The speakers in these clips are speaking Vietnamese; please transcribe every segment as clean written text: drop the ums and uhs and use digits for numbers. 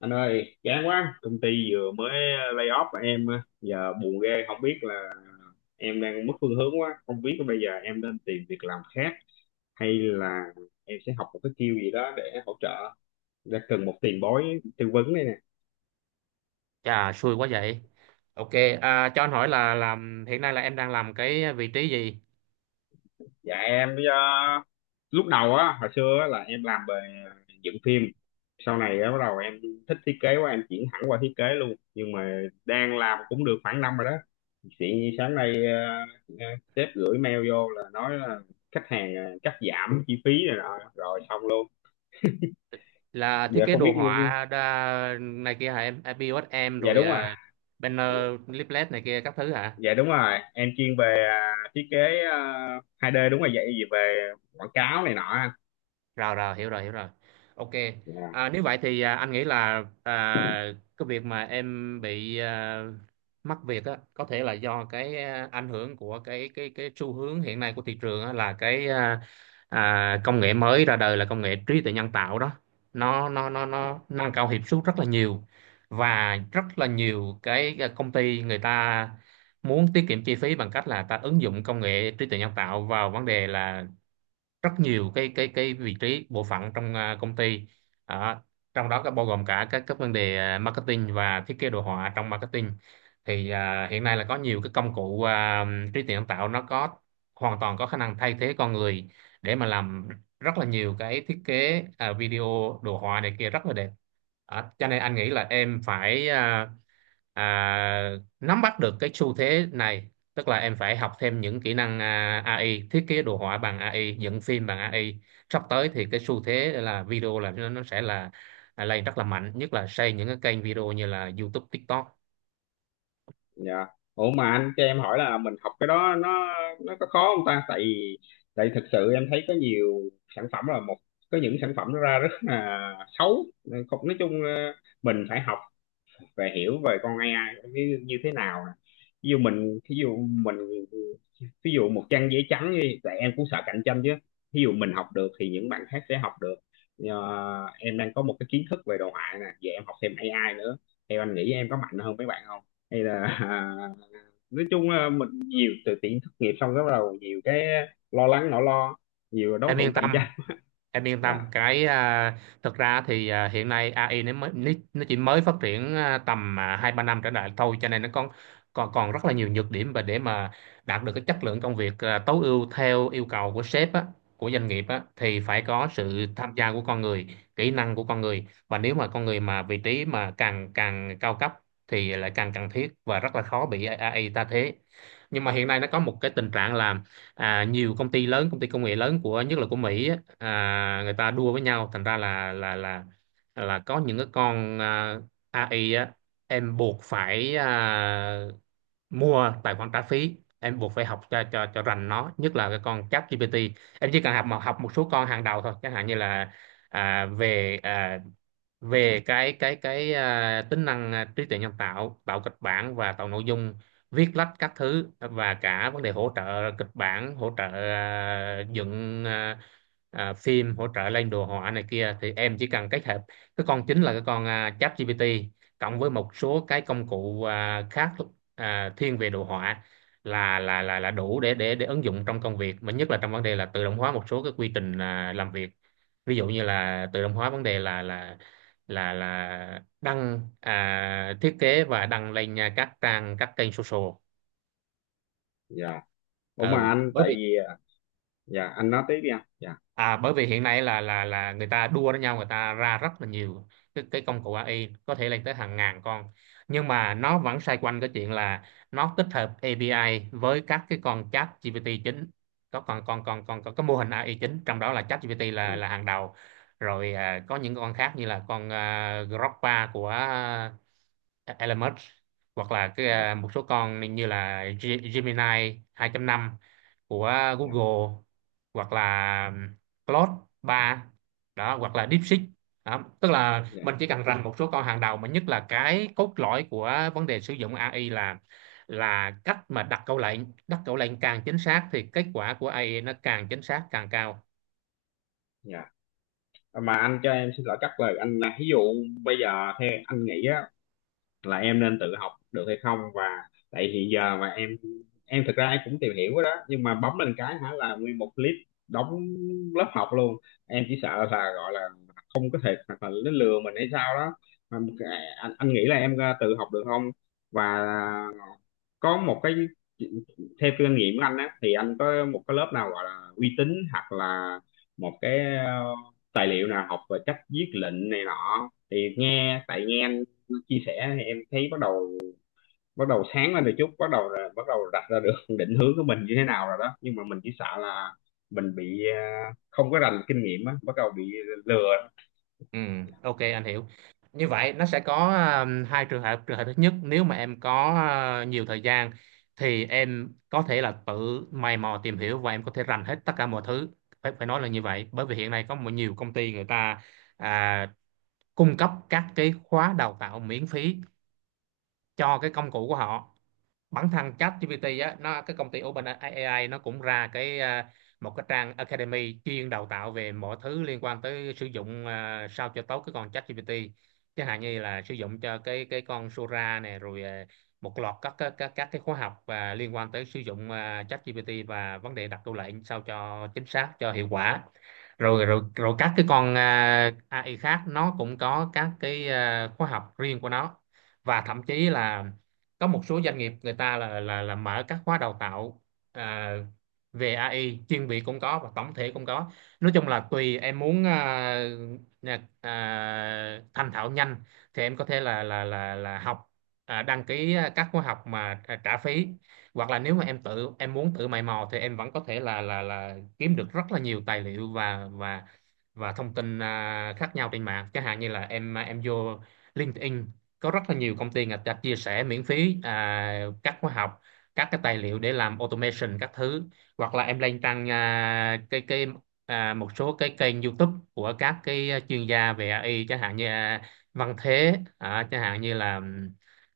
Anh ơi, chán quá, công ty vừa mới lay off và em giờ buồn ghê, không biết là em đang mất phương hướng quá, không biết bây giờ em nên tìm việc làm khác hay là em sẽ học một cái skill gì đó để hỗ trợ, đã cần một tiền bối tư vấn đây nè. Chà, xui quá vậy. Ok, cho anh hỏi là làm hiện nay là em đang làm cái vị trí gì? Dạ em bây giờ lúc đầu á hồi xưa á, là em làm về dựng phim. Sau này á bắt đầu em thích thiết kế quá em chuyển hẳn qua thiết kế luôn, nhưng mà đang làm cũng được khoảng năm rồi đó chị. Sáng nay sếp gửi mail vô là nói là khách hàng cắt giảm chi phí này nọ rồi xong luôn. Là thiết Giờ kế không biết. đồ Ừ, ừ. họa đa, này kia hả em? À, POS em Dạ rồi đúng rồi. Banner, leaflet này kia các thứ hả? Dạ đúng rồi, em chuyên về thiết kế 2D, đúng rồi vậy, về quảng cáo này nọ anh. Rồi rồi, hiểu rồi hiểu rồi, ok. Dạ. Nếu vậy thì anh nghĩ là cái việc mà em bị mất việc á có thể là do cái ảnh hưởng của cái xu hướng hiện nay của thị trường á, là cái công nghệ mới ra đời là công nghệ trí tuệ nhân tạo đó. Nó nâng cao hiệu suất rất là nhiều, và rất là nhiều cái công ty người ta muốn tiết kiệm chi phí bằng cách là ta ứng dụng công nghệ trí tuệ nhân tạo vào vấn đề là rất nhiều cái vị trí bộ phận trong công ty. Đó, trong đó có bao gồm cả các vấn đề marketing và thiết kế đồ họa trong marketing, thì hiện nay là có nhiều cái công cụ trí tuệ nhân tạo, nó có hoàn toàn có khả năng thay thế con người để mà làm rất là nhiều cái thiết kế video, đồ họa này kia rất là đẹp. Đó, cho nên anh nghĩ là em phải à, nắm bắt được cái xu thế này, tức là em phải học thêm những kỹ năng AI, thiết kế đồ họa bằng AI, dựng phim bằng AI. Sắp tới thì cái xu thế là video, là nó sẽ là lên rất là mạnh, nhất là xây những cái kênh video như là YouTube, TikTok. Dạ. Ủa mà anh cho em hỏi là mình học cái đó nó có khó không ta? Tại tại thực sự em thấy có nhiều sản phẩm là một, có những sản phẩm nó ra rất là xấu. Không, nói chung mình phải học về hiểu về con AI như thế nào nè. Ví dụ mình ví dụ mình Ví dụ một trang giấy trắng đi, tại em cũng sợ cạnh tranh chứ. Ví dụ mình học được thì những bạn khác sẽ học được. Ờ, em đang có một cái kiến thức về đồ họa nè, vậy em học thêm AI nữa. Theo anh nghĩ em có mạnh hơn mấy bạn không? Hay là nói chung là mình nhiều từ tiện thất nghiệp xong cái bắt đầu nhiều cái lo lắng, nỗi lo, nhiều đối Em thủ yên cạnh tâm, tranh. em yên Dạ. tâm cái thực ra thì hiện nay AI nó mới, nó chỉ mới phát triển tầm hai ba năm trở lại thôi, cho nên nó còn còn còn rất là nhiều nhược điểm, và để mà đạt được cái chất lượng công việc tối ưu theo yêu cầu của sếp á, của doanh nghiệp á, thì phải có sự tham gia của con người, kỹ năng của con người, và nếu mà con người mà vị trí mà càng càng cao cấp thì lại càng cần thiết và rất là khó bị AI ta thế. Nhưng mà hiện nay nó có một cái tình trạng là nhiều công ty lớn, công ty công nghệ lớn của, nhất là của Mỹ á, người ta đua với nhau, thành ra là có những cái con AI á, em buộc phải mua tài khoản trả phí, em buộc phải học cho rành nó, nhất là cái con ChatGPT. Em chỉ cần học, mà học một số con hàng đầu thôi, chẳng hạn như là à, về à, về cái tính năng trí tuệ nhân tạo, tạo kịch bản và tạo nội dung, viết lách các thứ, và cả vấn đề hỗ trợ kịch bản, hỗ trợ dựng phim, hỗ trợ lên đồ họa này kia, thì em chỉ cần kết hợp cái con chính là cái con ChatGPT cộng với một số cái công cụ khác, thiên về đồ họa, là đủ để ứng dụng trong công việc, mà nhất là trong vấn đề là tự động hóa một số cái quy trình làm việc. Ví dụ như là tự động hóa vấn đề là đăng thiết kế và đăng lên các trang, các kênh social. Dạ. Ủa mà Ừ. anh bởi tại vì vì dạ, anh nói tiếp đi anh. Dạ. À, bởi vì hiện nay là người ta đua với nhau, người ta ra rất là nhiều cái công cụ AI, có thể lên tới hàng ngàn con, nhưng mà nó vẫn xoay quanh cái chuyện là nó tích hợp API với các cái con chat GPT chính, có còn còn còn còn có cái mô hình AI chính trong đó là chat GPT là Ừ. Hàng đầu. Rồi có những con khác như là con Grokpa của Elements, hoặc là cái Dạ. một số con như là Gemini 2.5 của Dạ. Google, hoặc là Claude 3 đó, hoặc là DeepSeek đó. Tức là Dạ. mình chỉ cần rành một số con hàng đầu, mà nhất là cái cốt lõi của vấn đề sử dụng AI là cách mà đặt câu lệnh. Đặt câu lệnh càng chính xác thì kết quả của AI nó càng chính xác, càng cao. Dạ. À, mà anh cho em xin lỗi cắt lời anh là ví dụ bây giờ theo anh nghĩ á là em nên tự học được hay không, và tại hiện giờ mà em thực ra em cũng tìm hiểu đó nhưng mà bấm lên cái hả là nguyên một clip đóng lớp học luôn. Em chỉ sợ là gọi là không có thể hoặc là nó lừa mình hay sao đó mà anh nghĩ là em tự học được không, và có một cái theo kinh nghiệm của anh á thì anh có một cái lớp nào gọi là uy tín hoặc là một cái tài liệu nào học về cách viết lệnh này nọ thì nghe tại nghe anh chia sẻ thì em thấy bắt đầu sáng lên được chút, bắt đầu là bắt đầu đặt ra được định hướng của mình như thế nào rồi đó, nhưng mà mình chỉ sợ là mình bị không có rành kinh nghiệm á bắt đầu bị lừa. Ừ, ok, anh hiểu. Như vậy nó sẽ có hai trường hợp. Trường hợp thứ nhất, nếu mà em có nhiều thời gian thì em có thể là tự mày mò tìm hiểu và em có thể rành hết tất cả mọi thứ. Phải phải nói là như vậy, bởi vì hiện nay có một nhiều công ty người ta à, cung cấp các cái khóa đào tạo miễn phí cho cái công cụ của họ. Bản thân ChatGPT á, nó, cái công ty OpenAI nó cũng ra cái một cái trang Academy chuyên đào tạo về mọi thứ liên quan tới sử dụng sao cho tốt cái con ChatGPT, chẳng hạn như là sử dụng cho cái con Sora này, rồi một loạt các cái khóa học và liên quan tới sử dụng ChatGPT và vấn đề đặt câu lệnh sao cho chính xác, cho hiệu quả. Rồi rồi rồi các cái con AI khác nó cũng có các cái khóa học riêng của nó, và thậm chí là có một số doanh nghiệp người ta là mở các khóa đào tạo à, về AI chuyên biệt cũng có, và tổng thể cũng có. Nói chung là tùy em muốn thành thạo nhanh, thì em có thể là học đăng ký các khóa học mà trả phí, hoặc là nếu mà em tự, em muốn tự mày mò thì em vẫn có thể là kiếm được rất là nhiều tài liệu và thông tin khác nhau trên mạng, chẳng hạn như là em vô LinkedIn, có rất là nhiều công ty người ta chia sẻ miễn phí các khóa học, các cái tài liệu để làm automation các thứ. Hoặc là em lên trang một số cái kênh YouTube của các cái chuyên gia về AI, chẳng hạn như Văn Thế, chẳng hạn như là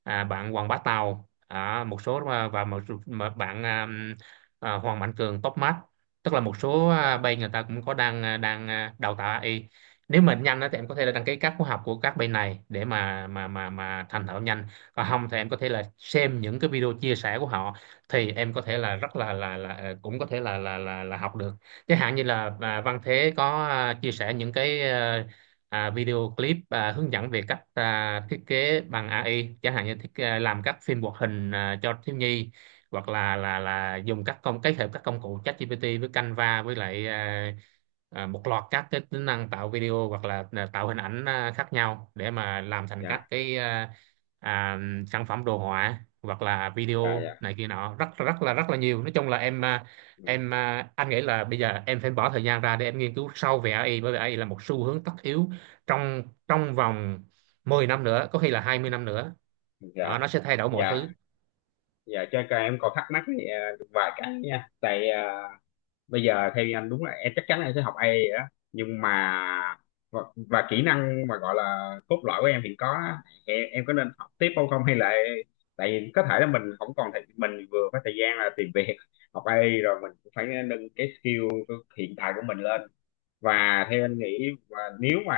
bạn Hoàng Bá Tàu, một số và mà bạn Hoàng Mạnh Cường Topmart, tức là một số Dạ. bên người ta cũng có đang đào tạo AI. Nếu mà nhanh á Dạ. thì em có thể là đăng ký các khóa học của các bên này để mà thành thạo nhanh, còn không thì em có thể là xem những cái video chia sẻ của họ, thì em có thể là rất là cũng có thể là học được. Chẳng hạn như là Dạ. Văn Thế có chia sẻ những cái video clip hướng dẫn về cách thiết kế bằng AI, chẳng hạn như làm các phim hoạt hình cho thiếu nhi, hoặc là dùng các công, kết hợp các công cụ ChatGPT với Canva, với lại một loạt các cái tính năng tạo video hoặc là tạo hình ảnh khác nhau để mà làm thành các Dạ. cái à, sản phẩm đồ họa hoặc là Dạ. Dạ. video này kia nọ, rất rất là nhiều. Nói chung là em Ừ. Anh nghĩ là bây giờ em phải bỏ thời gian ra để em nghiên cứu sâu về AI, bởi vì AI là một xu hướng tất yếu trong trong vòng 10 năm nữa, có khi là 20 năm nữa. Đó, Dạ. nó sẽ thay đổi mọi Dạ. thứ. Dạ cho em còn thắc mắc thì, vài cái nha tại bây giờ theo anh đúng là em chắc chắn là em sẽ học AI rồi đó. Nhưng mà và, và kỹ năng mà gọi là cốt lõi của em hiện có á, em có nên học tiếp không không, hay là tại vì có thể là mình không còn thời, mình vừa có thời gian là tìm việc, học AI rồi mình cũng phải nâng cái skill hiện tại của mình lên. Và theo anh nghĩ, và nếu mà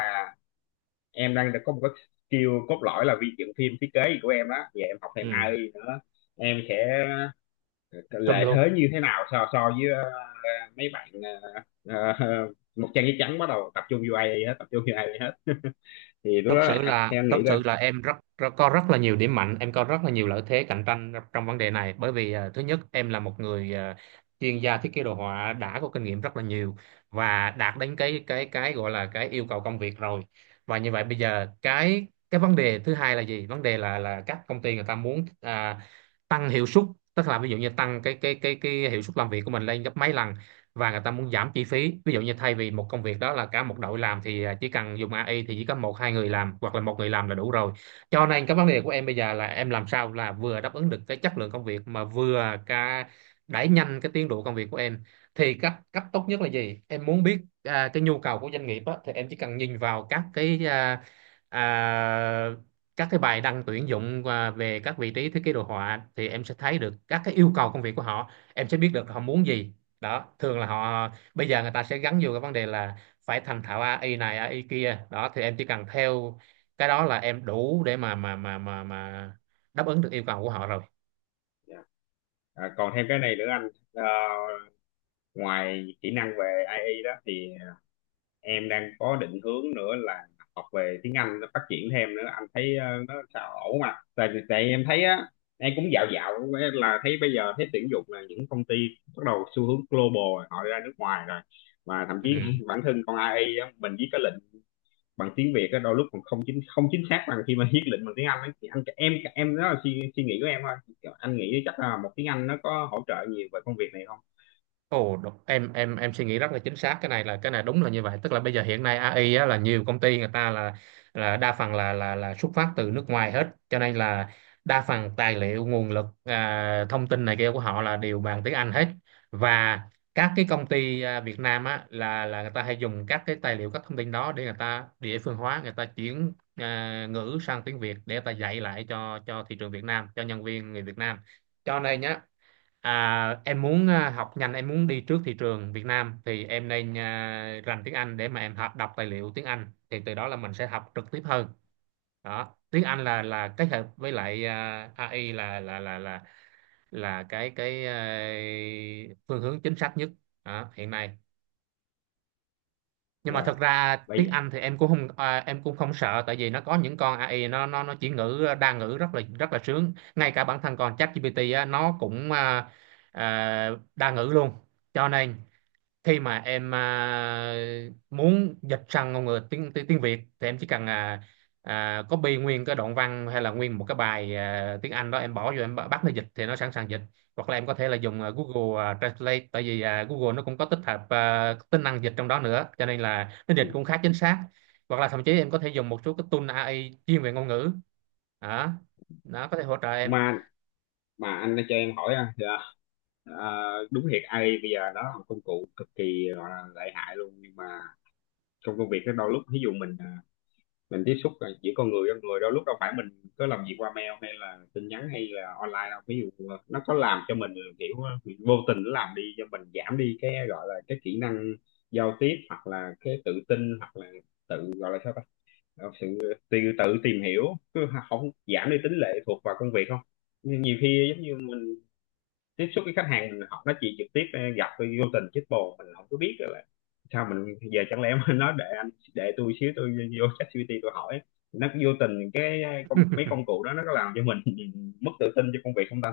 em đang có một cái skill cốt lõi là vi dựng phim thiết kế gì của em đó, giờ em học thêm Ừ, AI nữa em sẽ trùm lợi luôn. thế như thế nào so so với ờ, mấy bạn ờ, ờ, một trang giấy trắng bắt đầu tập trung vô AI hết, tập trung vô AI hết thì lúc thật đó sự anh- là theo anh thật nghĩ là. sự là em rất, rất có rất là nhiều điểm mạnh, em có rất là nhiều lợi thế cạnh tranh trong vấn đề này, bởi vì thứ nhất, em là một người chuyên gia thiết kế đồ họa đã có kinh nghiệm rất là nhiều và đạt đến cái gọi là cái yêu cầu công việc rồi. Và như vậy bây giờ cái vấn đề thứ hai là gì, vấn đề là các công ty người ta muốn tăng hiệu suất, tức là ví dụ như tăng cái hiệu suất làm việc của mình lên gấp mấy lần, và người ta muốn giảm chi phí, ví dụ như thay vì một công việc đó là cả một đội làm thì chỉ cần dùng AI thì chỉ có một hai người làm hoặc là một người làm là đủ rồi. Cho nên cái vấn đề của em bây giờ là em làm sao là vừa đáp ứng được cái chất lượng công việc mà vừa cả đẩy nhanh cái tiến độ công việc của em, thì cách cách tốt nhất là gì em muốn biết. Cái nhu cầu của doanh nghiệp á, thì em chỉ cần nhìn vào các à, các cái bài đăng tuyển dụng về các vị trí thiết kế đồ họa thì em sẽ thấy được các cái yêu cầu công việc của họ, em sẽ biết được họ muốn gì. Đó, thường là họ bây giờ người ta sẽ gắn vô cái vấn đề là phải thành thạo AI này AI kia. Đó thì em chỉ cần theo cái đó là em đủ để mà đáp ứng được yêu cầu của họ rồi. Dạ. À, còn thêm cái này nữa anh. Ờ, ngoài kỹ năng về AI đó thì em đang có định hướng nữa là học về tiếng Anh, nó phát triển thêm nữa, anh thấy nó sao ổn mà tại tại em thấy á em cũng dạo dạo là thấy bây giờ thấy tuyển dụng là những công ty bắt đầu xu hướng global rồi, họ ra nước ngoài rồi, mà thậm Ừ. chí bản thân con AI á, mình viết cái lệnh bằng tiếng Việt á đôi lúc còn không chính xác bằng khi mà viết lệnh bằng tiếng Anh á. Thì anh em đó là suy nghĩ của em thôi, anh nghĩ chắc là một tiếng Anh nó có hỗ trợ nhiều về công việc này không. Ồ, em suy nghĩ rất là chính xác, cái này là cái này đúng là như vậy. Tức là bây giờ hiện nay AI á, là nhiều công ty người ta là đa phần là xuất phát từ nước ngoài hết, cho nên là đa phần tài liệu nguồn lực, thông tin này kia của họ là đều bằng tiếng Anh hết. Và các cái công ty Việt Nam á, là người ta hay dùng các cái tài liệu các thông tin đó để người ta địa phương hóa, người ta chuyển ngữ sang tiếng Việt để người ta dạy lại cho thị trường Việt Nam, cho nhân viên người Việt Nam. Cho nên nhá, À, em muốn học nhanh, em muốn đi trước thị trường Việt Nam thì em nên rành tiếng Anh để mà em học đọc tài liệu tiếng Anh, thì từ đó là mình sẽ học trực tiếp hơn. Đó, tiếng Anh là kết hợp với lại AI là cái phương hướng chính xác nhất đó, hiện nay. Nhưng mà Dạ thật ra bây tiếng giờ. Anh thì em cũng không em cũng không sợ, tại vì nó có những con AI nó chỉ ngữ đa ngữ rất là sướng, ngay cả bản thân con ChatGPT á, nó cũng à, đa ngữ luôn. Cho nên khi mà em muốn dịch sang ngôn ngữ tiếng tiếng, tiếng Việt thì em chỉ cần copy nguyên cái đoạn văn hay là nguyên một cái bài tiếng Anh đó, em bỏ vô em bắt nó dịch thì nó sẵn sàng dịch. Hoặc là em có thể là dùng Google Translate, tại vì Google nó cũng có tích hợp tính năng dịch trong đó nữa, cho nên là nó dịch Ừ. cũng khá chính xác. Hoặc là thậm chí em có thể dùng một số cái tool AI chuyên về ngôn ngữ đó, nó có thể hỗ trợ em. mà mà anh đã cho em hỏi à, dạ, à, đúng thiệt AI bây giờ nó là một công cụ cực kỳ gọi là lợi hại luôn, nhưng mà trong công việc đó đôi lúc ví dụ mình mình tiếp xúc là giữa con người với con người, đôi lúc đâu phải mình cứ làm việc qua mail hay là tin nhắn hay là online đâu, ví dụ nó có làm cho mình kiểu vô tình nó làm đi cho mình giảm đi cái gọi là cái kỹ năng giao tiếp hoặc là cái tự tin hoặc là tự gọi là sao ta. Ờ, sự tự tự tìm hiểu, cứ không giảm đi tính lệ thuộc vào công việc không? Nhưng nhiều khi tiếp xúc với khách hàng họ nói chuyện trực tiếp gặp tôi vô tình chết bồ mình không có biết rồi là sao, mình giờ chẳng lẽ mình nói để anh để tôi xíu, tôi vô ChatGPT tôi hỏi nó, vô tình cái công mấy công cụ đó nó có làm cho mình mất tự tin cho công việc không ta?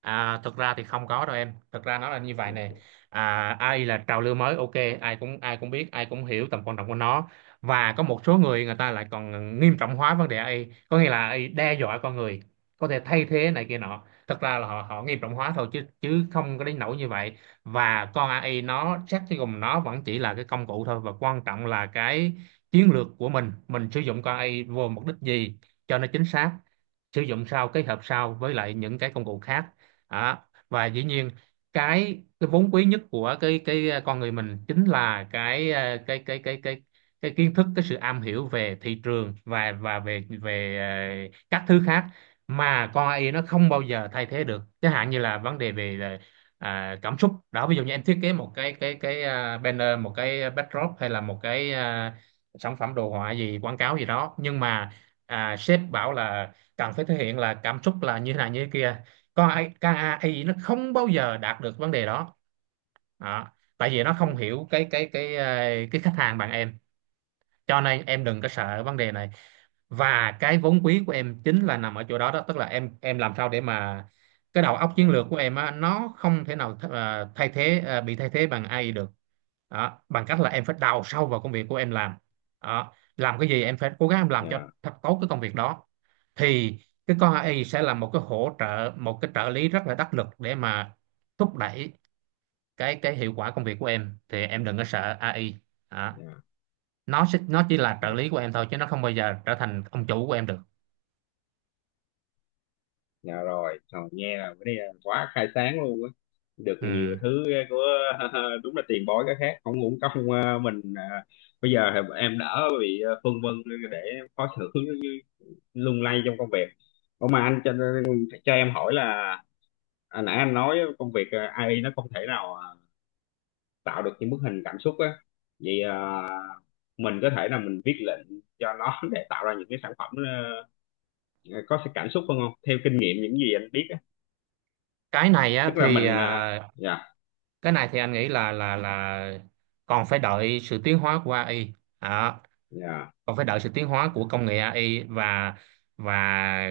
À, thực ra thì không có đâu em. Thực ra nó là như vậy nè. À, AI là trào lưu mới, ok, ai cũng biết, ai cũng hiểu tầm quan trọng của nó. Và có một số người, người ta lại còn nghiêm trọng hóa vấn đề AI, có nghĩa là AI đe dọa con người, có thể thay thế này kia nọ. Thực ra là họ họ nghiêm trọng hóa thôi, chứ chứ không có đến nỗi như vậy. Và con AI nó xét cho cùng nó vẫn chỉ là cái công cụ thôi, và quan trọng là cái chiến lược của mình sử dụng con AI vô mục đích gì cho nó chính xác, sử dụng sao kết hợp sao với lại những cái công cụ khác đó. Và dĩ nhiên cái vốn quý nhất của con người mình chính là cái ờ, cái kiến thức, cái sự am hiểu về thị trường và về về ờ, các thứ khác mà con AI nó không bao giờ thay thế được, chẳng hạn như là vấn đề về là, cảm xúc đó. Ví dụ như em thiết kế một cái banner, một cái backdrop, hay là một cái sản phẩm đồ họa gì quảng cáo gì đó, nhưng mà sếp bảo là cần phải thể hiện là cảm xúc là như thế này như thế kia, coi KAI nó không bao giờ đạt được vấn đề đó. Đó, tại vì nó không hiểu cái khách hàng bạn em, cho nên em đừng có sợ vấn đề này. Và cái vốn quý của em chính là nằm ở chỗ đó đó, tức là em làm sao để mà cái đầu óc Dạ. chiến lược của em á, nó không thể nào th ờ, thay thế ờ, bị thay thế bằng AI được. Đó, bằng cách là em phải đào sâu vào công việc của em làm. Đó, làm cái gì em phải cố gắng em làm cho Dạ. thật tốt cái công việc đó, thì cái con AI sẽ là một cái hỗ trợ, một cái trợ lý rất là đắc lực để mà thúc đẩy cái hiệu quả công việc của em. Thì em đừng có sợ AI đó, Dạ. Nó chỉ là trợ Dạ. lý của em thôi, chứ nó không bao giờ trở thành ông chủ của em được. Dạ rồi. Trời, nghe là cái này là quá khai sáng luôn á, được Ừ. nhiều thứ của đúng là tiền bối cái khác, không uổng công mình. Ờ, bây giờ thì em đỡ bị phân vân, để khó xử, lung lay trong công việc. Ủa mà anh cho em hỏi là nãy anh nói công việc AI nó không thể nào tạo được những bức hình cảm xúc á, vậy mình có thể là mình viết lệnh cho nó để tạo ra những cái sản phẩm ờ, có sự cảm xúc hơn không, theo kinh nghiệm những gì anh biết á? cái này á Tức là thì mình à, dạ. cái này thì anh nghĩ là còn phải đợi sự tiến hóa của AI. Đó, Dạ. còn phải đợi sự tiến hóa của công nghệ AI, và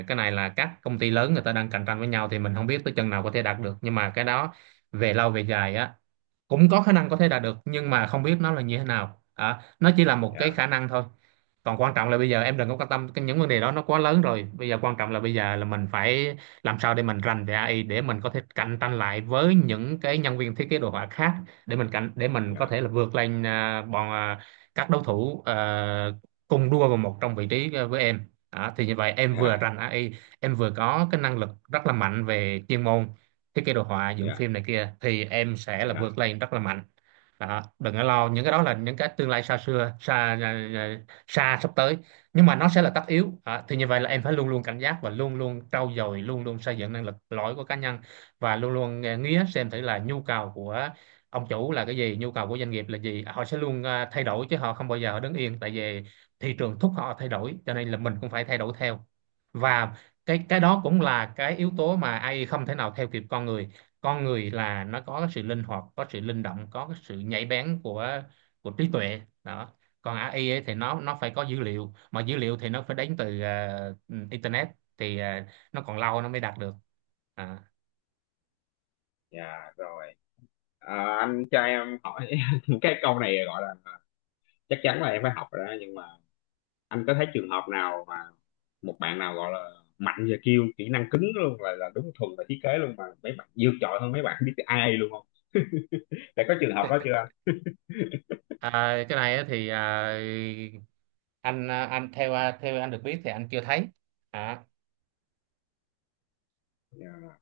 cái này là các công ty lớn người ta đang cạnh tranh với nhau, thì mình không biết tới chừng nào có thể đạt được, nhưng mà cái đó về lâu về dài á, cũng có khả năng có thể đạt được, nhưng mà không biết nó là như thế nào, nó chỉ là một cái Dạ. khả năng thôi. Còn quan trọng là bây giờ em đừng có quan tâm cái những vấn đề đó, nó quá lớn rồi. Bây giờ quan trọng là bây giờ là mình phải làm sao để mình rành về AI, để mình có thể cạnh tranh lại với những cái nhân viên thiết kế đồ họa khác, để mình có Dạ. thể là vượt lên các đối thủ cùng đua vào một trong vị trí với em đó. Thì như vậy em vừa Dạ. rành AI, em vừa có cái năng lực rất là mạnh về chuyên môn thiết kế đồ họa dựng Dạ. phim này kia, thì em sẽ là Dạ. vượt lên rất là mạnh. Đó, đừng có Dạ. lo, những cái đó là những cái tương lai xa xưa xa xa, sắp tới nhưng mà nó sẽ là tất yếu. Đó, thì như vậy là em phải luôn luôn cảnh giác, và luôn luôn trau dồi, luôn luôn xây dựng năng lực lõi của cá nhân, và luôn luôn nghía xem thử là nhu cầu của ông chủ là cái gì, nhu cầu của doanh nghiệp là gì. Họ sẽ luôn thay đổi chứ họ không bao giờ họ đứng yên, tại vì thị trường thúc họ thay đổi, cho nên là mình cũng phải thay đổi theo. Và cái đó cũng là cái yếu tố mà AI không thể nào theo kịp con người. Con người là nó có cái sự linh hoạt, có sự linh động, có cái sự nhạy bén của trí tuệ đó. Còn AI ấy thì nó phải có dữ liệu, mà dữ liệu thì nó phải đến từ internet, thì nó còn lâu nó mới đạt được. À. Dạ, rồi. À, anh cho em hỏi cái câu này gọi là chắc chắn là em phải học rồi đó, nhưng mà anh có thấy trường hợp nào mà một bạn nào gọi là mạnh về kiêu kỹ năng cứng luôn là đúng thuần về thiết kế luôn mà mấy bạn vượt trội hơn mấy bạn biết ai luôn không? Đã có trường hợp đó chưa anh? À, cái này á thì à, anh ờ, anh theo ờ, theo anh được biết thì anh chưa thấy. À, Dạ.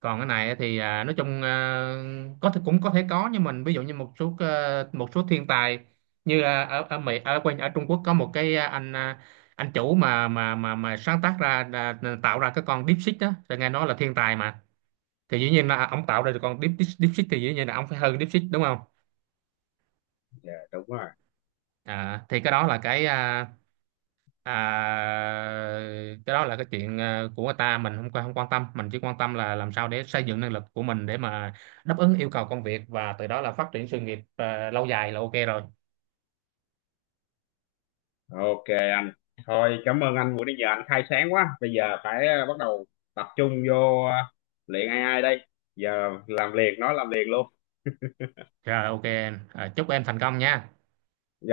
còn cái này thì nói chung có thể cũng có thể có, nhưng mình ví dụ như một số thiên tài, như ở ở Mỹ, ở quanh ở Trung Quốc, có một cái anh chủ mà sáng tác ra ra- tạo ra cái con DeepSeek đó, thì nghe nói là thiên tài mà. Thì dĩ nhiên là ông tạo ra được con Deep, Deep, DeepSeek thì dĩ nhiên là ông phải hơn DeepSeek đúng không. Dạ, đúng rồi. À, thì cái đó là à, cái chuyện của người ta, mình không quan tâm. Mình chỉ quan tâm là làm sao để xây dựng năng lực của mình để mà đáp ứng yêu cầu công việc, và từ đó là phát triển sự nghiệp lâu dài là ok rồi. Ok anh. Thôi cảm ơn anh, buổi nãy giờ anh khai sáng quá, bây giờ phải bắt đầu tập trung vô luyện AI đây. Giờ làm liền, nói làm liền luôn. Rồi ok em. Ờ, chúc em thành công nha.